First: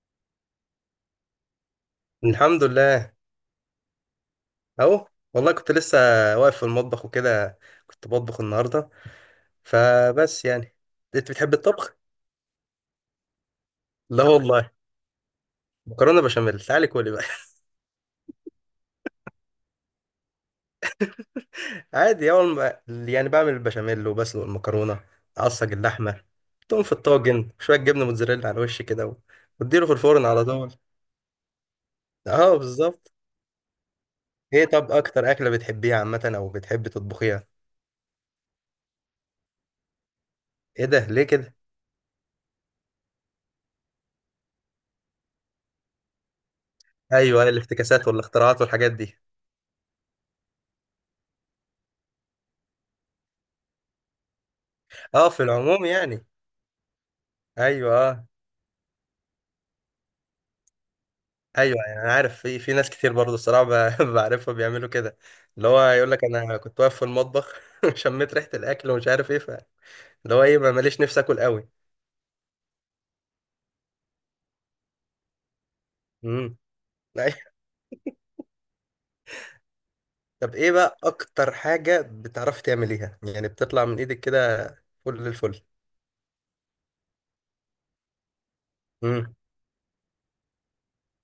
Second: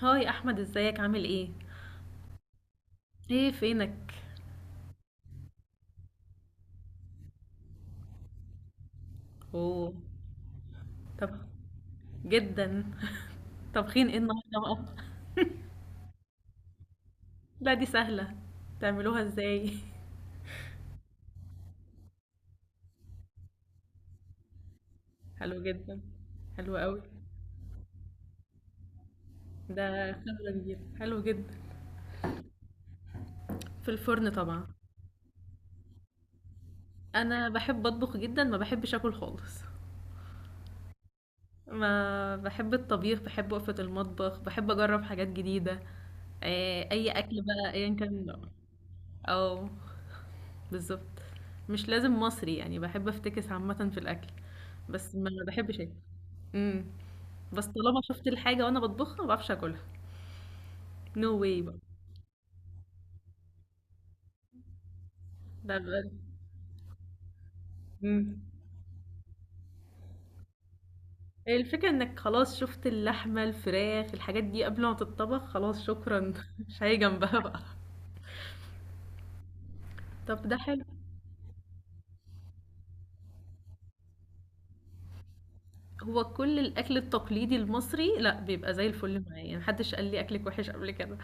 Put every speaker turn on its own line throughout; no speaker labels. هاي احمد، ازيك؟ عامل ايه؟
الحمد لله.
ايه؟ فينك؟
اهو والله كنت لسه واقف في المطبخ وكده، كنت بطبخ النهارده.
اوه.
فبس يعني، انت
طب
بتحب الطبخ؟
جدا طبخين ايه
لا
النهارده
والله،
بقى؟
مكرونه بشاميل، تعالي كولي بقى.
لا دي سهله، تعملوها ازاي؟
عادي، اول ما يعني بعمل البشاميل وبسلق المكرونه،
حلو
اعصج
جدا.
اللحمه،
حلو
توم في
قوي.
الطاجن، شويه جبنه موتزاريلا على الوش كده
ده
واديله في الفرن على
خبره
طول.
كبيره، حلو جدا.
اه بالظبط.
في الفرن
ايه؟
طبعا.
طب اكتر اكله بتحبيها عامه او بتحبي تطبخيها؟
انا بحب اطبخ جدا، ما بحبش اكل خالص.
ايه ده ليه كده؟
ما بحب الطبيخ، بحب وقفه المطبخ، بحب اجرب حاجات جديده. آه، اي اكل
ايوه،
بقى ايا
الافتكاسات
كان نوعه.
والاختراعات والحاجات دي.
اه بالضبط. مش لازم مصري، يعني باحب أفتكس عامةً في الأكل، بس
اه
ما
في
باحبش
العموم
آكل.
يعني.
إمم. بس
ايوه
طالما شُفت
آه.
الحاجة وأنا باطبخها ما باعرفش آكلها no way
ايوه
بقى.
يعني انا عارف، في ناس كتير برضه الصراحه، بعرفها بيعملوا كده، اللي هو
بابقى.
يقول لك انا كنت واقف في المطبخ شميت
إمم.
ريحه الاكل ومش عارف ايه، ف اللي هو ايه، ما ماليش نفسي اكل قوي.
الفكرة إنّك خلاص شُفت اللحمة، الفراخ، الحاجات دي قبل ما تتطبخ، خلاص شكرًا،
امم
مش هاجي جنبها
أيوة.
بقى. طب
طب
ده
ايه
حلو.
بقى اكتر حاجه بتعرفي تعمليها، يعني بتطلع من ايدك كده؟ فل الفل.
هو كل الأكل التقليدي المصري لأ، بيبقى زي الفل
امم.
معايا، ما حدش قال لي أكلِك وِحِش قبل كده،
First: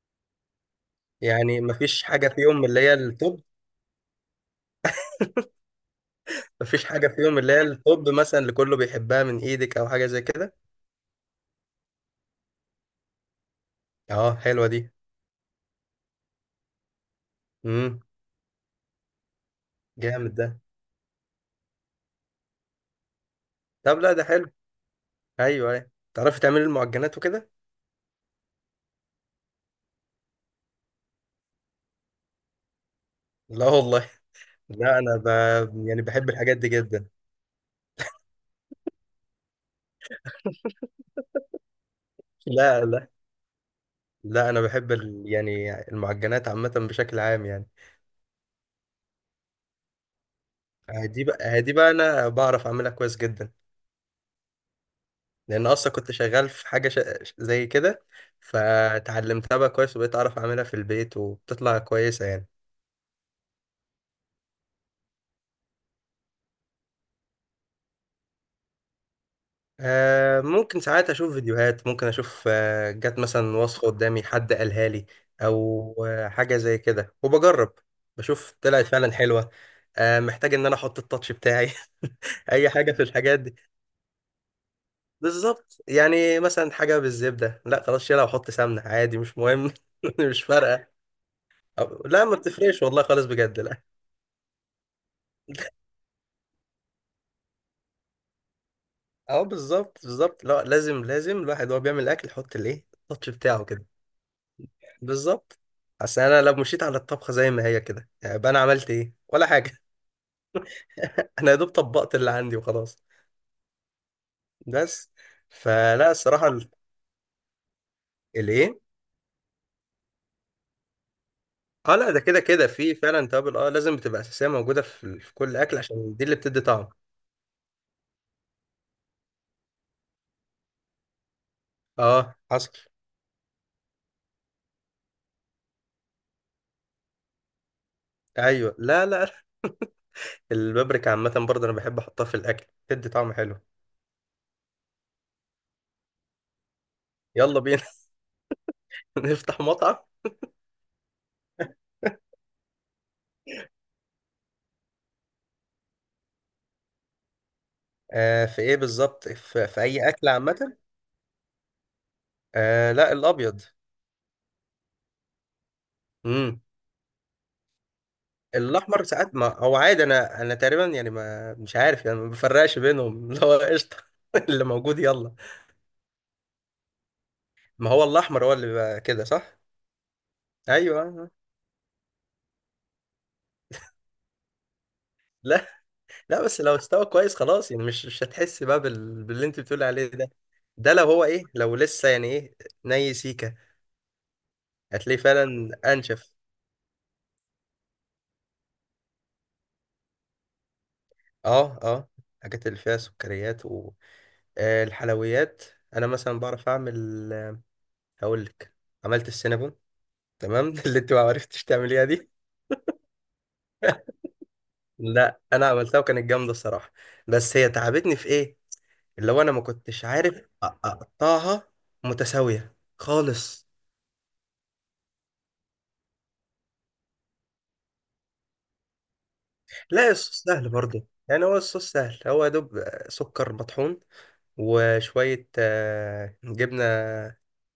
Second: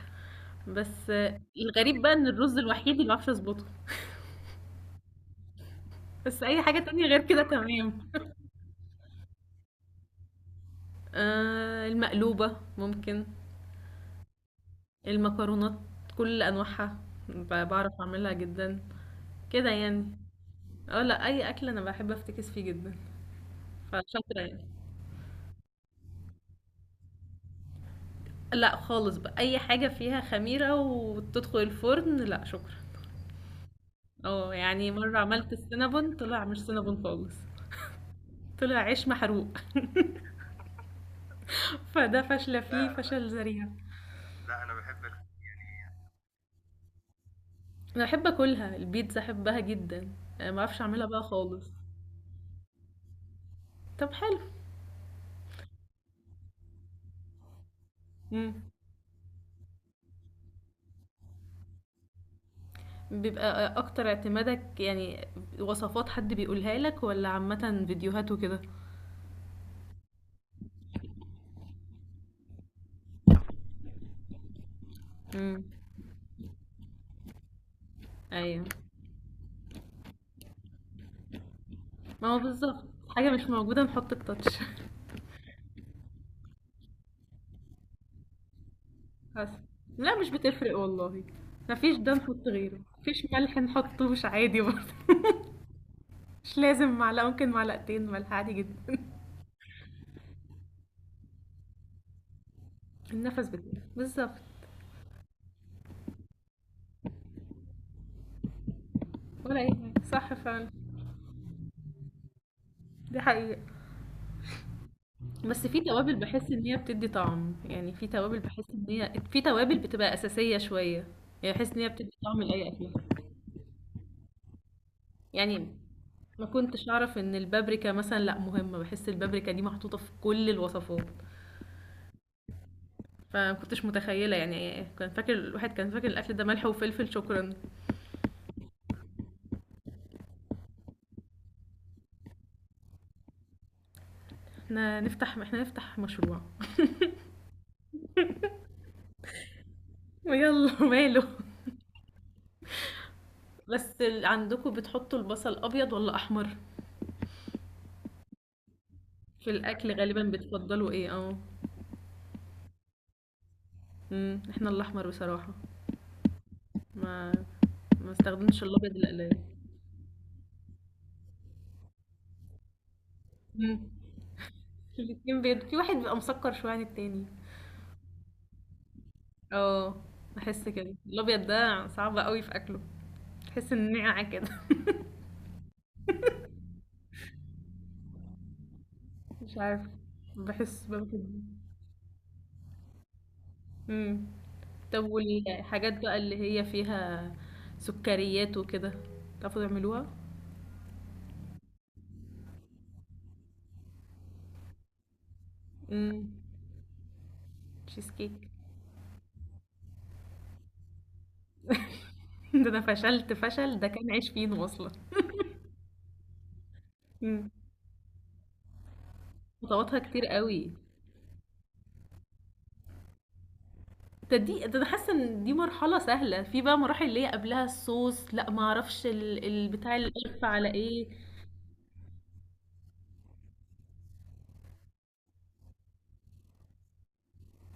بس
يعني
الغريب
مفيش
بقى إن
حاجه
الرُز
فيهم اللي
الوحيد
هي
اللي ما باعرفش
التوب؟
أضبطه، بس أي حاجة
مفيش
تانية
حاجه
غير
فيهم
كده
اللي هي
تمام.
التوب مثلا، اللي كله بيحبها من ايدك او حاجه زي كده؟
آه، المقلوبة ممكن.
اه حلوه دي.
المكرونات كل أنواعها بعرف
امم.
أعملها جدا كده يعني.
جامد ده.
اه لا، أي أكل أنا بحب أفتكس فيه جدا،
طب لا ده
فشاطرة
حلو.
يعني.
ايوه ايوه، تعرفي تعملي المعجنات وكده؟
لا، خالص بقى أي حاجة فيها خميرة وتدخل الفرن لا شكرا.
لا والله.
اه يعني
لا انا
مرة عملت
يعني
السينابون
بحب
طلع
الحاجات
مش
دي
سينابون
جدا.
خالص. طلع عيش محروق. فده فاشلة فيه، لا
لا
لا
لا
فشل ذريع.
لا، انا
لا انا
بحب
بحب
يعني المعجنات عامه بشكل عام يعني.
أنا بحب أكلها، البيتزا أحبها جدا. معرفش أعملها بقى
دي بقى
خالص.
دي بقى انا بعرف اعملها كويس جدا،
طب حلو.
لان اصلا كنت شغال في حاجه زي كده،
مم.
فتعلمتها بقى كويس، وبقيت اعرف اعملها في البيت وبتطلع كويسه يعني.
بيبقى اكتر اعتمادك يعني وصفات حد بيقولها لك ولا عامة فيديوهات وكده؟
آه ممكن ساعات اشوف فيديوهات، ممكن اشوف، جت مثلا وصفة قدامي حد قالها لي،
امم.
او حاجة زي كده، وبجرب بشوف
ايوه.
طلعت فعلا حلوة. آه، محتاج ان انا احط التاتش بتاعي
ما هو
اي
بالظبط،
حاجة في
حاجة
الحاجات
مش
دي.
موجودة نحط التاتش
بالظبط، يعني مثلا حاجة بالزبدة، لا خلاص شيلها وحط سمنة عادي، مش
بس
مهم.
لا مش
مش
بتفرق
فارقة.
والله. مفيش ده
لا ما
نحط غيره،
بتفرقش والله
مفيش
خالص،
ملح
بجد لا.
نحطه مش عادي برضه. مش لازم معلقة، ممكن معلقتين ملح عادي جدا.
اه بالظبط بالظبط، لا لازم لازم الواحد وهو بيعمل الاكل يحط الايه، التاتش
النفس
بتاعه
بتاعي
كده.
بالظبط.
بالظبط. اصل انا لو مشيت على الطبخه زي ما هي كده يعني، يبقى انا عملت ايه ولا
ولا اي
حاجه.
حاجة، صح فعلا.
انا يا دوب طبقت اللي عندي وخلاص.
دي حقيقة.
بس.
بس في
فلا
توابل
الصراحه،
بحس ان هي بتدي طعم، يعني في توابل بحس
الايه.
ان هي في توابل بتبقى اساسيه شويه. يعني بحس ان هي
اه
بتدي
لا، ده كده
طعم
كده
لاي اكل.
في فعلا توابل، لازم بتبقى اساسيه موجوده في كل
يعني
اكل، عشان دي اللي
ما
بتدي طعم.
كنتش اعرف ان البابريكا مثلا لا مهمه، بحس البابريكا دي محطوطه في كل الوصفات.
اه حصل.
فما كنتش متخيله، يعني كان فاكر الواحد كان فاكر الاكل ده ملح وفلفل شكرا.
ايوه لا لا، البابريكا عامه برضه انا بحب احطها في الاكل، بتدي طعم حلو.
احنا نفتح مشروع.
يلا بينا. نفتح مطعم.
ويلا ماله. بس عندكم بتحطوا البصل ابيض ولا احمر؟
آه في ايه بالظبط،
في
في
الاكل
اي
غالبا
اكل عامه؟
بتفضلوا ايه؟ اه.
آه لا، الابيض.
امم، احنا الاحمر بصراحه.
إمم.
ما ما استخدمش الابيض
الاحمر ساعات،
القليل.
ما هو عادي، انا تقريبا يعني، ما مش عارف يعني، ما بفرقش بينهم اللي هو
مم.
قشطه، اللي موجود يلا.
الاتنين بيض، في واحد بيبقى مسكر شويه عن التاني.
ما هو الاحمر هو اللي بيبقى كده، صح؟
اه، بحس كده
ايوه
الابيض ده صعب قوي في اكله، تحس ان نقع كده
لا لا، بس لو استوى كويس خلاص، يعني مش هتحس بقى باللي
مش
انت بتقول
عارف،
عليه ده.
بحس
ده لو هو
باخد.
ايه، لو لسه يعني ايه، ني سيكه،
امم. طب
هتلاقيه فعلا
والحاجات بقى
انشف.
اللي هي فيها سكريات وكده، تعرفوا تعملوها؟
اه اه. الحاجات اللي فيها سكريات والحلويات، انا
امم.
مثلا بعرف اعمل.
تشيز
هقول
كيك.
لك، عملت السينابون تمام اللي انت ما عرفتش تعمليها دي.
ده انا فشلت فشل، ده كان عيش فينو اصلا.
لا انا عملتها وكانت جامده الصراحه.
امم.
بس هي تعبتني في ايه، اللي هو انا ما
خطواتها
كنتش
كتير
عارف
قوي.
اقطعها متساويه خالص.
ده انا حاسه ان دي مرحله سهله، في بقى مراحل اللي هي قبلها الصوص لا، ما اعرفش البتاع
لا الصوص
القرف
سهل
على
برضه،
ايه.
يعني هو الصوص سهل، هو يا دوب سكر مطحون وشويه جبنه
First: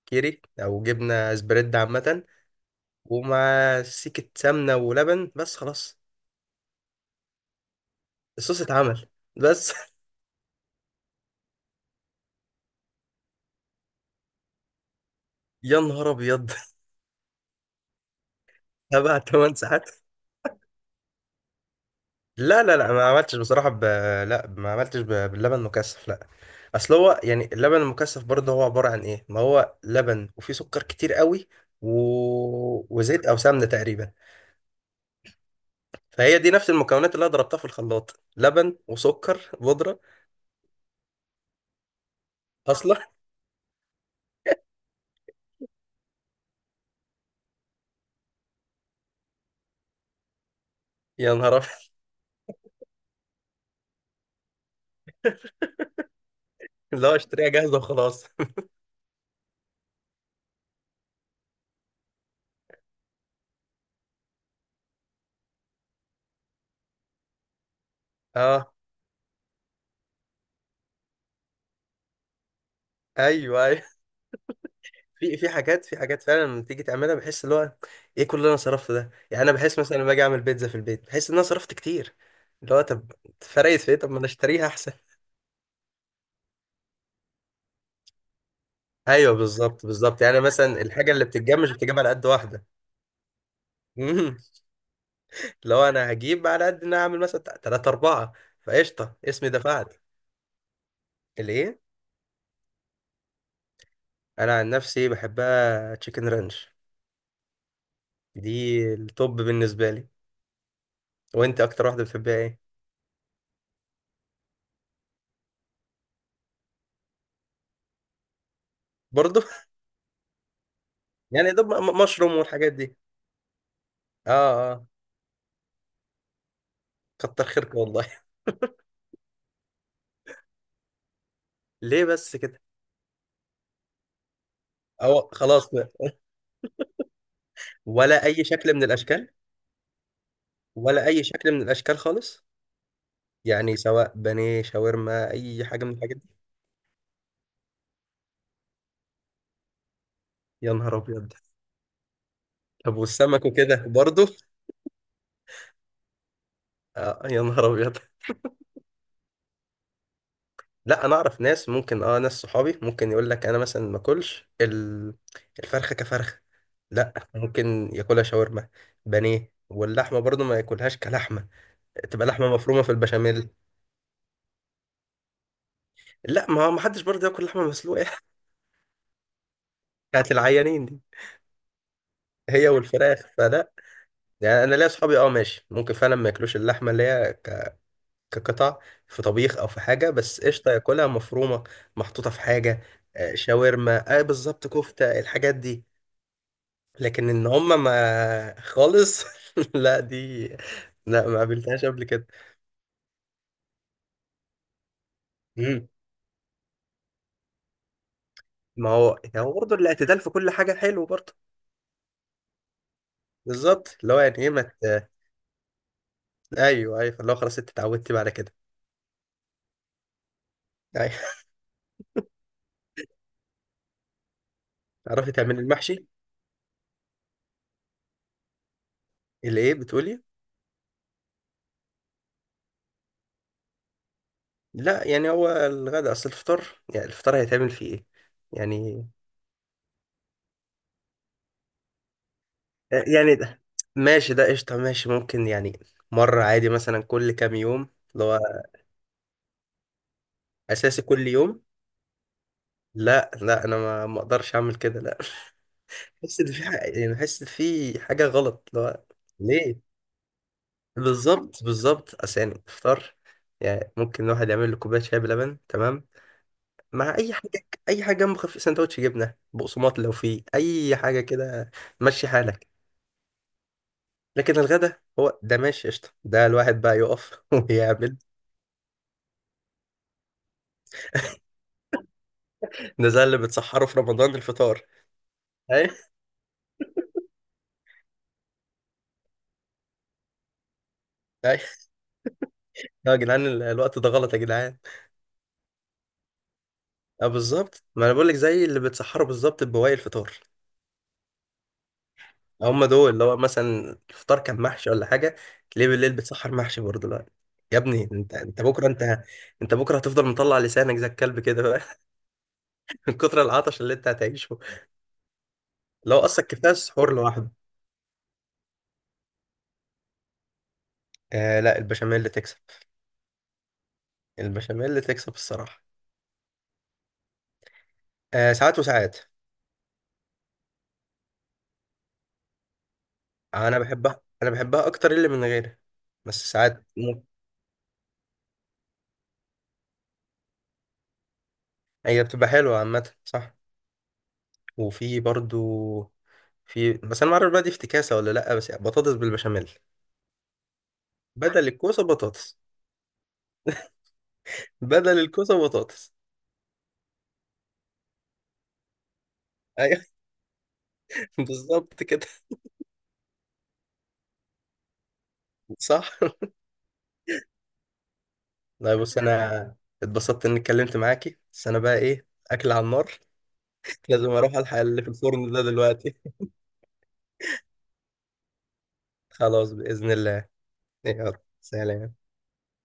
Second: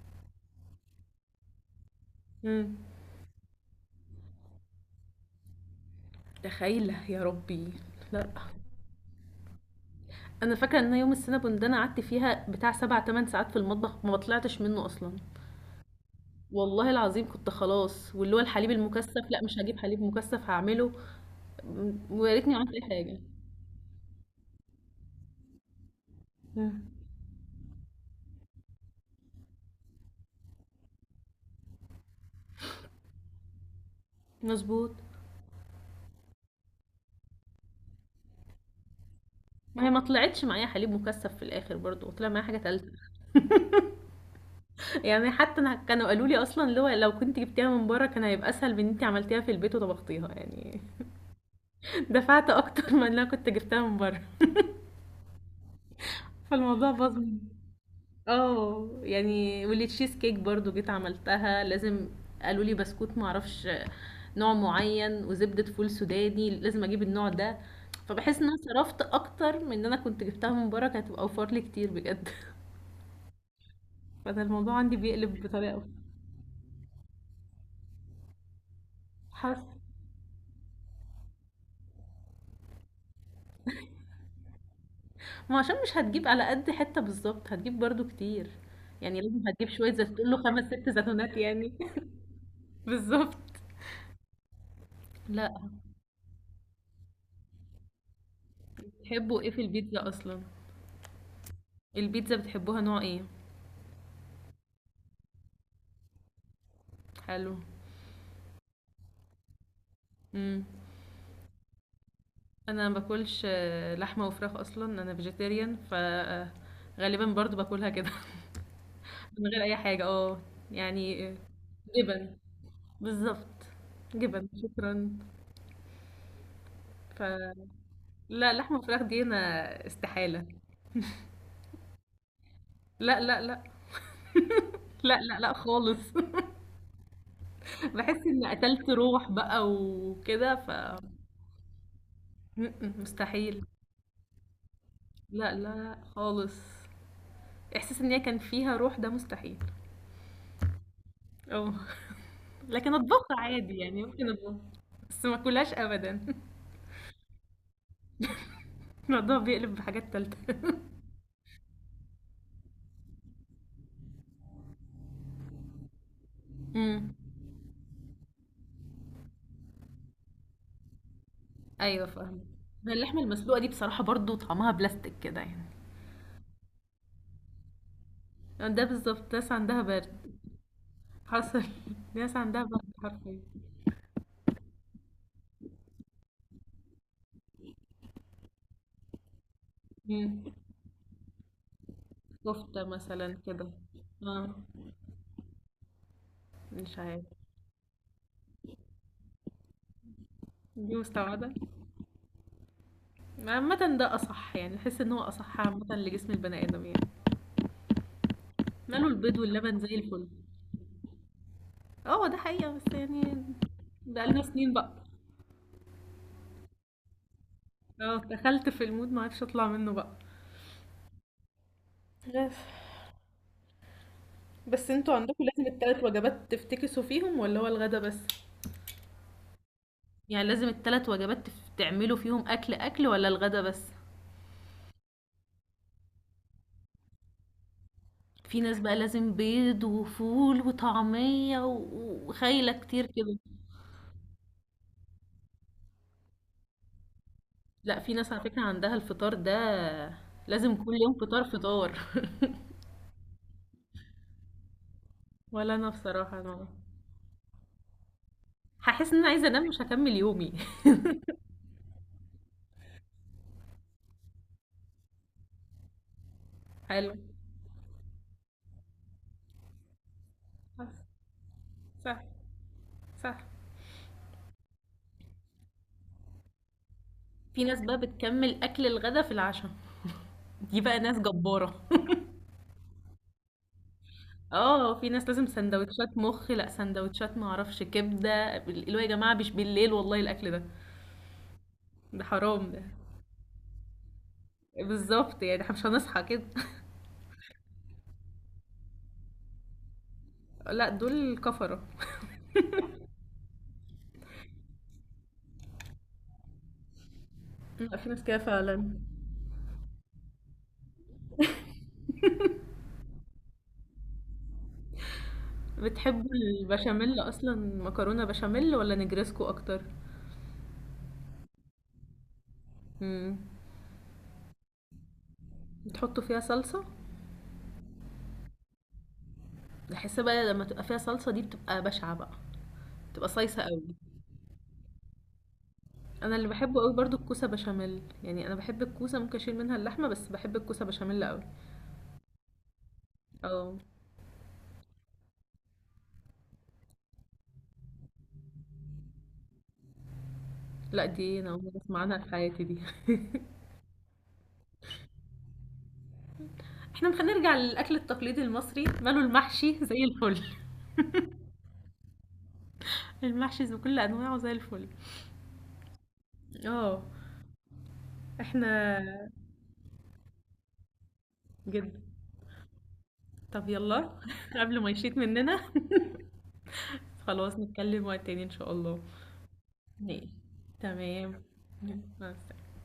كيري او جبنه سبريد عامه،
امم.
ومع سكه سمنه ولبن، بس خلاص.
تخيله يا ربي. لا
الصوص اتعمل، بس.
انا فاكره ان يوم السنابون ده انا قعدت فيها بتاع سبع تمن ساعات في المطبخ ما طلعتش منه اصلا.
يا نهار ابيض.
والله العظيم كنت خلاص، واللي هو الحليب
سبع
المكثف، لا
ثمان
مش هجيب
ساعات.
حليب مكثف هعمله. أمم، ويا ريتني
لا
عملت
لا
اي
لا، ما
حاجه.
عملتش بصراحة، لا ما عملتش باللبن مكثف لا.
أمم.
اصل هو يعني اللبن المكثف برضه، هو عبارة عن ايه، ما هو لبن وفيه سكر كتير قوي و... وزيت او سمنة تقريبا.
مظبوط.
فهي دي نفس المكونات اللي انا ضربتها في الخلاط، لبن وسكر
ما هي ما
بودرة.
طلعتش معايا حليب مكثف في الاخر، برضو طلع معايا حاجه تالته.
اصلا
يعني حتى انا كانوا قالوا لي اصلا لو كنت جبتيها من بره كان هيبقى اسهل من ان انت عملتيها في البيت وطبختيها يعني.
يا نهار ابيض.
دفعت اكتر من لو كنت جبتها من بره فالموضوع
اللي
باظ
هو
مني.
اشتريها جاهزة وخلاص.
اه يعني واللي تشيز كيك برضو جيت عملتها، لازم قالوا لي بسكوت معرفش نوع معين وزبدة فول سوداني لازم اجيب النوع ده. فبحس ان انا
اه
صرفت اكتر من ان انا كنت جبتها من بره، كانت هتبقى اوفر لي كتير بجد
ايوه أيوه.
فده الموضوع عندي
في
بيقلب
في
بطريقة.
حاجات في حاجات فعلا لما تيجي تعملها، بحس اللي هو ايه كل اللي انا صرفته ده، يعني انا
حاسة.
بحس مثلا لما باجي اعمل بيتزا في البيت بحس ان انا صرفت كتير. اللي هو طب فرقت في ايه، طب ما انا اشتريها احسن.
ما عشان مش هتجيب على قد حتة بالظبط، هتجيب برضو كتير. يعني
ايوه
لازم هتجيب
بالظبط
شوية زيت،
بالظبط،
تقول له
يعني
خمس
مثلا
ست
الحاجه اللي
زيتونات
بتتجاب مش
يعني
بتجيب على قد واحده.
بالظبط.
مم.
لا
لو انا هجيب على قد ان انا اعمل مثلا ثلاثة اربعة، فقشطه
بتحبوا
اسمي
ايه في
دفعت.
البيتزا اصلا؟
الايه؟
البيتزا بتحبوها نوع ايه؟
انا عن نفسي بحبها تشيكن رانش،
حلو.
دي التوب بالنسبه لي.
امم.
وانت اكتر واحده بتحبها ايه؟
انا ما باكلش لحمة وفراخ اصلا، انا فيجيتيريان ف غالبا برضو باكلها كده
برضه.
من غير اي حاجة، اه يعني
يعني ده مشروم
جبن،
والحاجات دي.
بالظبط،
اه
جبن
آه.
شكرا.
كتر
ف.
خيرك والله.
لا، لحمة وفراخ دي انا استحالة.
ليه بس كده؟
لا لا لا، لا
أو
لا لا
خلاص بقى.
خالص
ولا
باحس
أي
إني
شكل من
قتلت
الأشكال،
روح بقى وكده ف.
ولا أي شكل من الأشكال خالص،
إمم، إمم، مستحيل.
يعني سواء بانيه شاورما
لأ، لا،
أي حاجة من
لأ
الحاجات دي.
خالص، إحساس إن هي كان فيها روح ده مستحيل.
يا نهار أبيض.
آه، لكن
طب
أطبخها
والسمك
عادي
وكده
يعني،
برضه؟
ممكن أطبخها، بس ما آكلهاش أبدًا
آه يا نهار أبيض.
الموضوع بيقلب بحاجات تالتة
لا أنا أعرف ناس، ممكن ناس صحابي ممكن يقول لك أنا مثلا ما أكلش الفرخة كفرخة،
إمم.
لا ممكن ياكلها شاورما بانيه، واللحمة برضه ما ياكلهاش كلحمة،
أيوه
تبقى
فاهمة.
لحمة مفرومة في
اللحمة
البشاميل.
المسلوقة دي بصراحة برضه طعمها بلاستيك كده يعني.
لا ما هو ما حدش برضه ياكل لحمة مسلوقة
آه، ده بالضبط، ناس عندها برد.
بتاعت العيانين دي،
حصل، ناس عندها
هي
برد
والفراخ
حرفيًا.
فلا. يعني انا ليا اصحابي، ماشي ممكن فعلا ما ياكلوش اللحمه اللي هي كقطع في طبيخ او في حاجه، بس
إمم.
قشطه ياكلها مفرومه محطوطه في حاجه.
كفتة مثلًا
آه،
كده.
شاورما،
آه.
بالظبط كفته الحاجات دي.
مش عارفة.
لكن ان هم ما خالص. لا دي.
دي
لا ما
مستبعدة؟
قابلتهاش قبل كده.
عامة ده أصح، يعني أحس إن هو أصح
مم.
عامة لجسم البني آدم يعني.
ما
ماله
هو
البيض
يعني هو برضه
واللبن زي
الاعتدال
الفل.
في كل حاجه حلو برضه.
اه ده حقيقة بس يعني
بالظبط، اللي هو يعني
بقالنا
ايه ما
سنين بقى.
ايوه ايوه، فاللي هو خلاص انت اتعودتي
اه
بعد كده.
دخلت في المود معرفش أطلع منه بقى.
أيوة.
عارف. بس انتوا
تعرفي
عندكم
تعملي
لازم التلات
المحشي
وجبات تفتكسوا فيهم ولا هو الغدا بس؟
اللي ايه بتقولي؟
يعني لازم التلات وجبات تعملوا فيهم أكل أكل ولا الغدا بس؟
لا يعني هو الغداء، اصل الفطار، يعني الفطار هيتعمل فيه ايه؟
في ناس بقى
يعني،
لازم بيض وفول وطعمية وخايلة كتير
يعني
كده.
ده ماشي، ده قشطة، ماشي ممكن يعني، مرة عادي مثلا كل كام يوم
لا في
اللي
ناس على
هو
فكرة عندها الفطار ده لازم كل
اساسي
يوم،
كل
فطار
يوم.
فطار
لا لا، انا ما اقدرش اعمل كده، لا.
ولا انا
بحس
بصراحة
ان في
انا
حاجة، يعني بحس ان في حاجة غلط اللي هو،
هحس ان انا عايزة انام
ليه؟
مش هكمل يومي
بالظبط بالظبط، اصل يعني الفطار، يعني ممكن الواحد يعمل له كوباية شاي بلبن تمام،
حلو.
مع اي حاجة، اي حاجة جنب خفيف، سندوتش جبنة بقسماط، لو فيه اي حاجة كده
صح،
مشي حالك.
صح.
لكن الغدا هو ده ماشي قشطة، ده الواحد بقى يقف
في ناس بقى
ويعمل.
بتكمل اكل الغدا في العشاء، دي بقى ناس جبارة
ده زي اللي بتسحره في رمضان الفطار.
اه في ناس لازم
ايوه
سندوتشات مخ لا سندوتشات معرفش كبدة، اللي هو يا جماعة مش بالليل والله الاكل ده،
ايوه.
ده حرام ده.
يا جدعان، الوقت ده غلط يا جدعان.
بالظبط، يعني احنا مش هنصحى كده
اه بالظبط، ما انا بقول لك زي اللي بتسحره بالظبط ببواقي الفطار.
لا دول كفرة.
آه، هم دول، اللي هو مثلا الفطار كان محشي ولا حاجة، تلاقيه بالليل بتسحر محشي برضه، لا. يا
لا في
ابني
ناس
انت
كده
انت بكره،
فعلا.
انت انت بكره هتفضل مطلع لسانك زي الكلب كده بقى من كتر العطش اللي انت هتعيشه. لو
بتحب
اصلا كفايه السحور
البشاميل
لوحده.
اصلا؟ مكرونة بشاميل ولا نجرسكو اكتر؟
آه لا، البشاميل اللي تكسب،
امم.
البشاميل اللي تكسب الصراحه.
بتحطوا فيها صلصة؟
آه ساعات وساعات.
بحس بقى لما تبقى فيها صلصة دي بتبقى بشعة بقى، بتبقى صيصة
انا
قوي.
بحبها انا بحبها اكتر اللي من غيرها.
انا اللي
بس
بحبه
ساعات
قوي برضو
مم.
الكوسة بشاميل، يعني انا بحب الكوسة ممكن اشيل منها اللحمة، بس بحب الكوسة بشاميل قوي.
هي بتبقى حلوه عامه، صح؟
اه.
وفي برضو، في بس انا ما اعرف بقى دي افتكاسه ولا لا، بس بطاطس بالبشاميل،
لا دي انا اول
بدل
مرة اسمع
الكوسه
عنها في
بطاطس،
حياتي دي.
بدل الكوسه بطاطس.
احنا مش هنرجع للاكل التقليدي المصري؟ ماله المحشي
ايوه.
زي الفل.
بالظبط كده.
المحشي بكل انواعه زي الفل.
صح.
اه
لا
احنا
بص انا اتبسطت اني اتكلمت معاكي، بس انا بقى
جدا.
ايه اكل على النار،
طب يلا
لازم اروح الحق
قبل ما
اللي في
يشيط
الفرن
مننا.
ده دلوقتي.
خلاص نتكلم وقت تاني ان شاء الله.
خلاص باذن
ماشي.
الله. يلا
تمام.
سلام.
مع السلامة.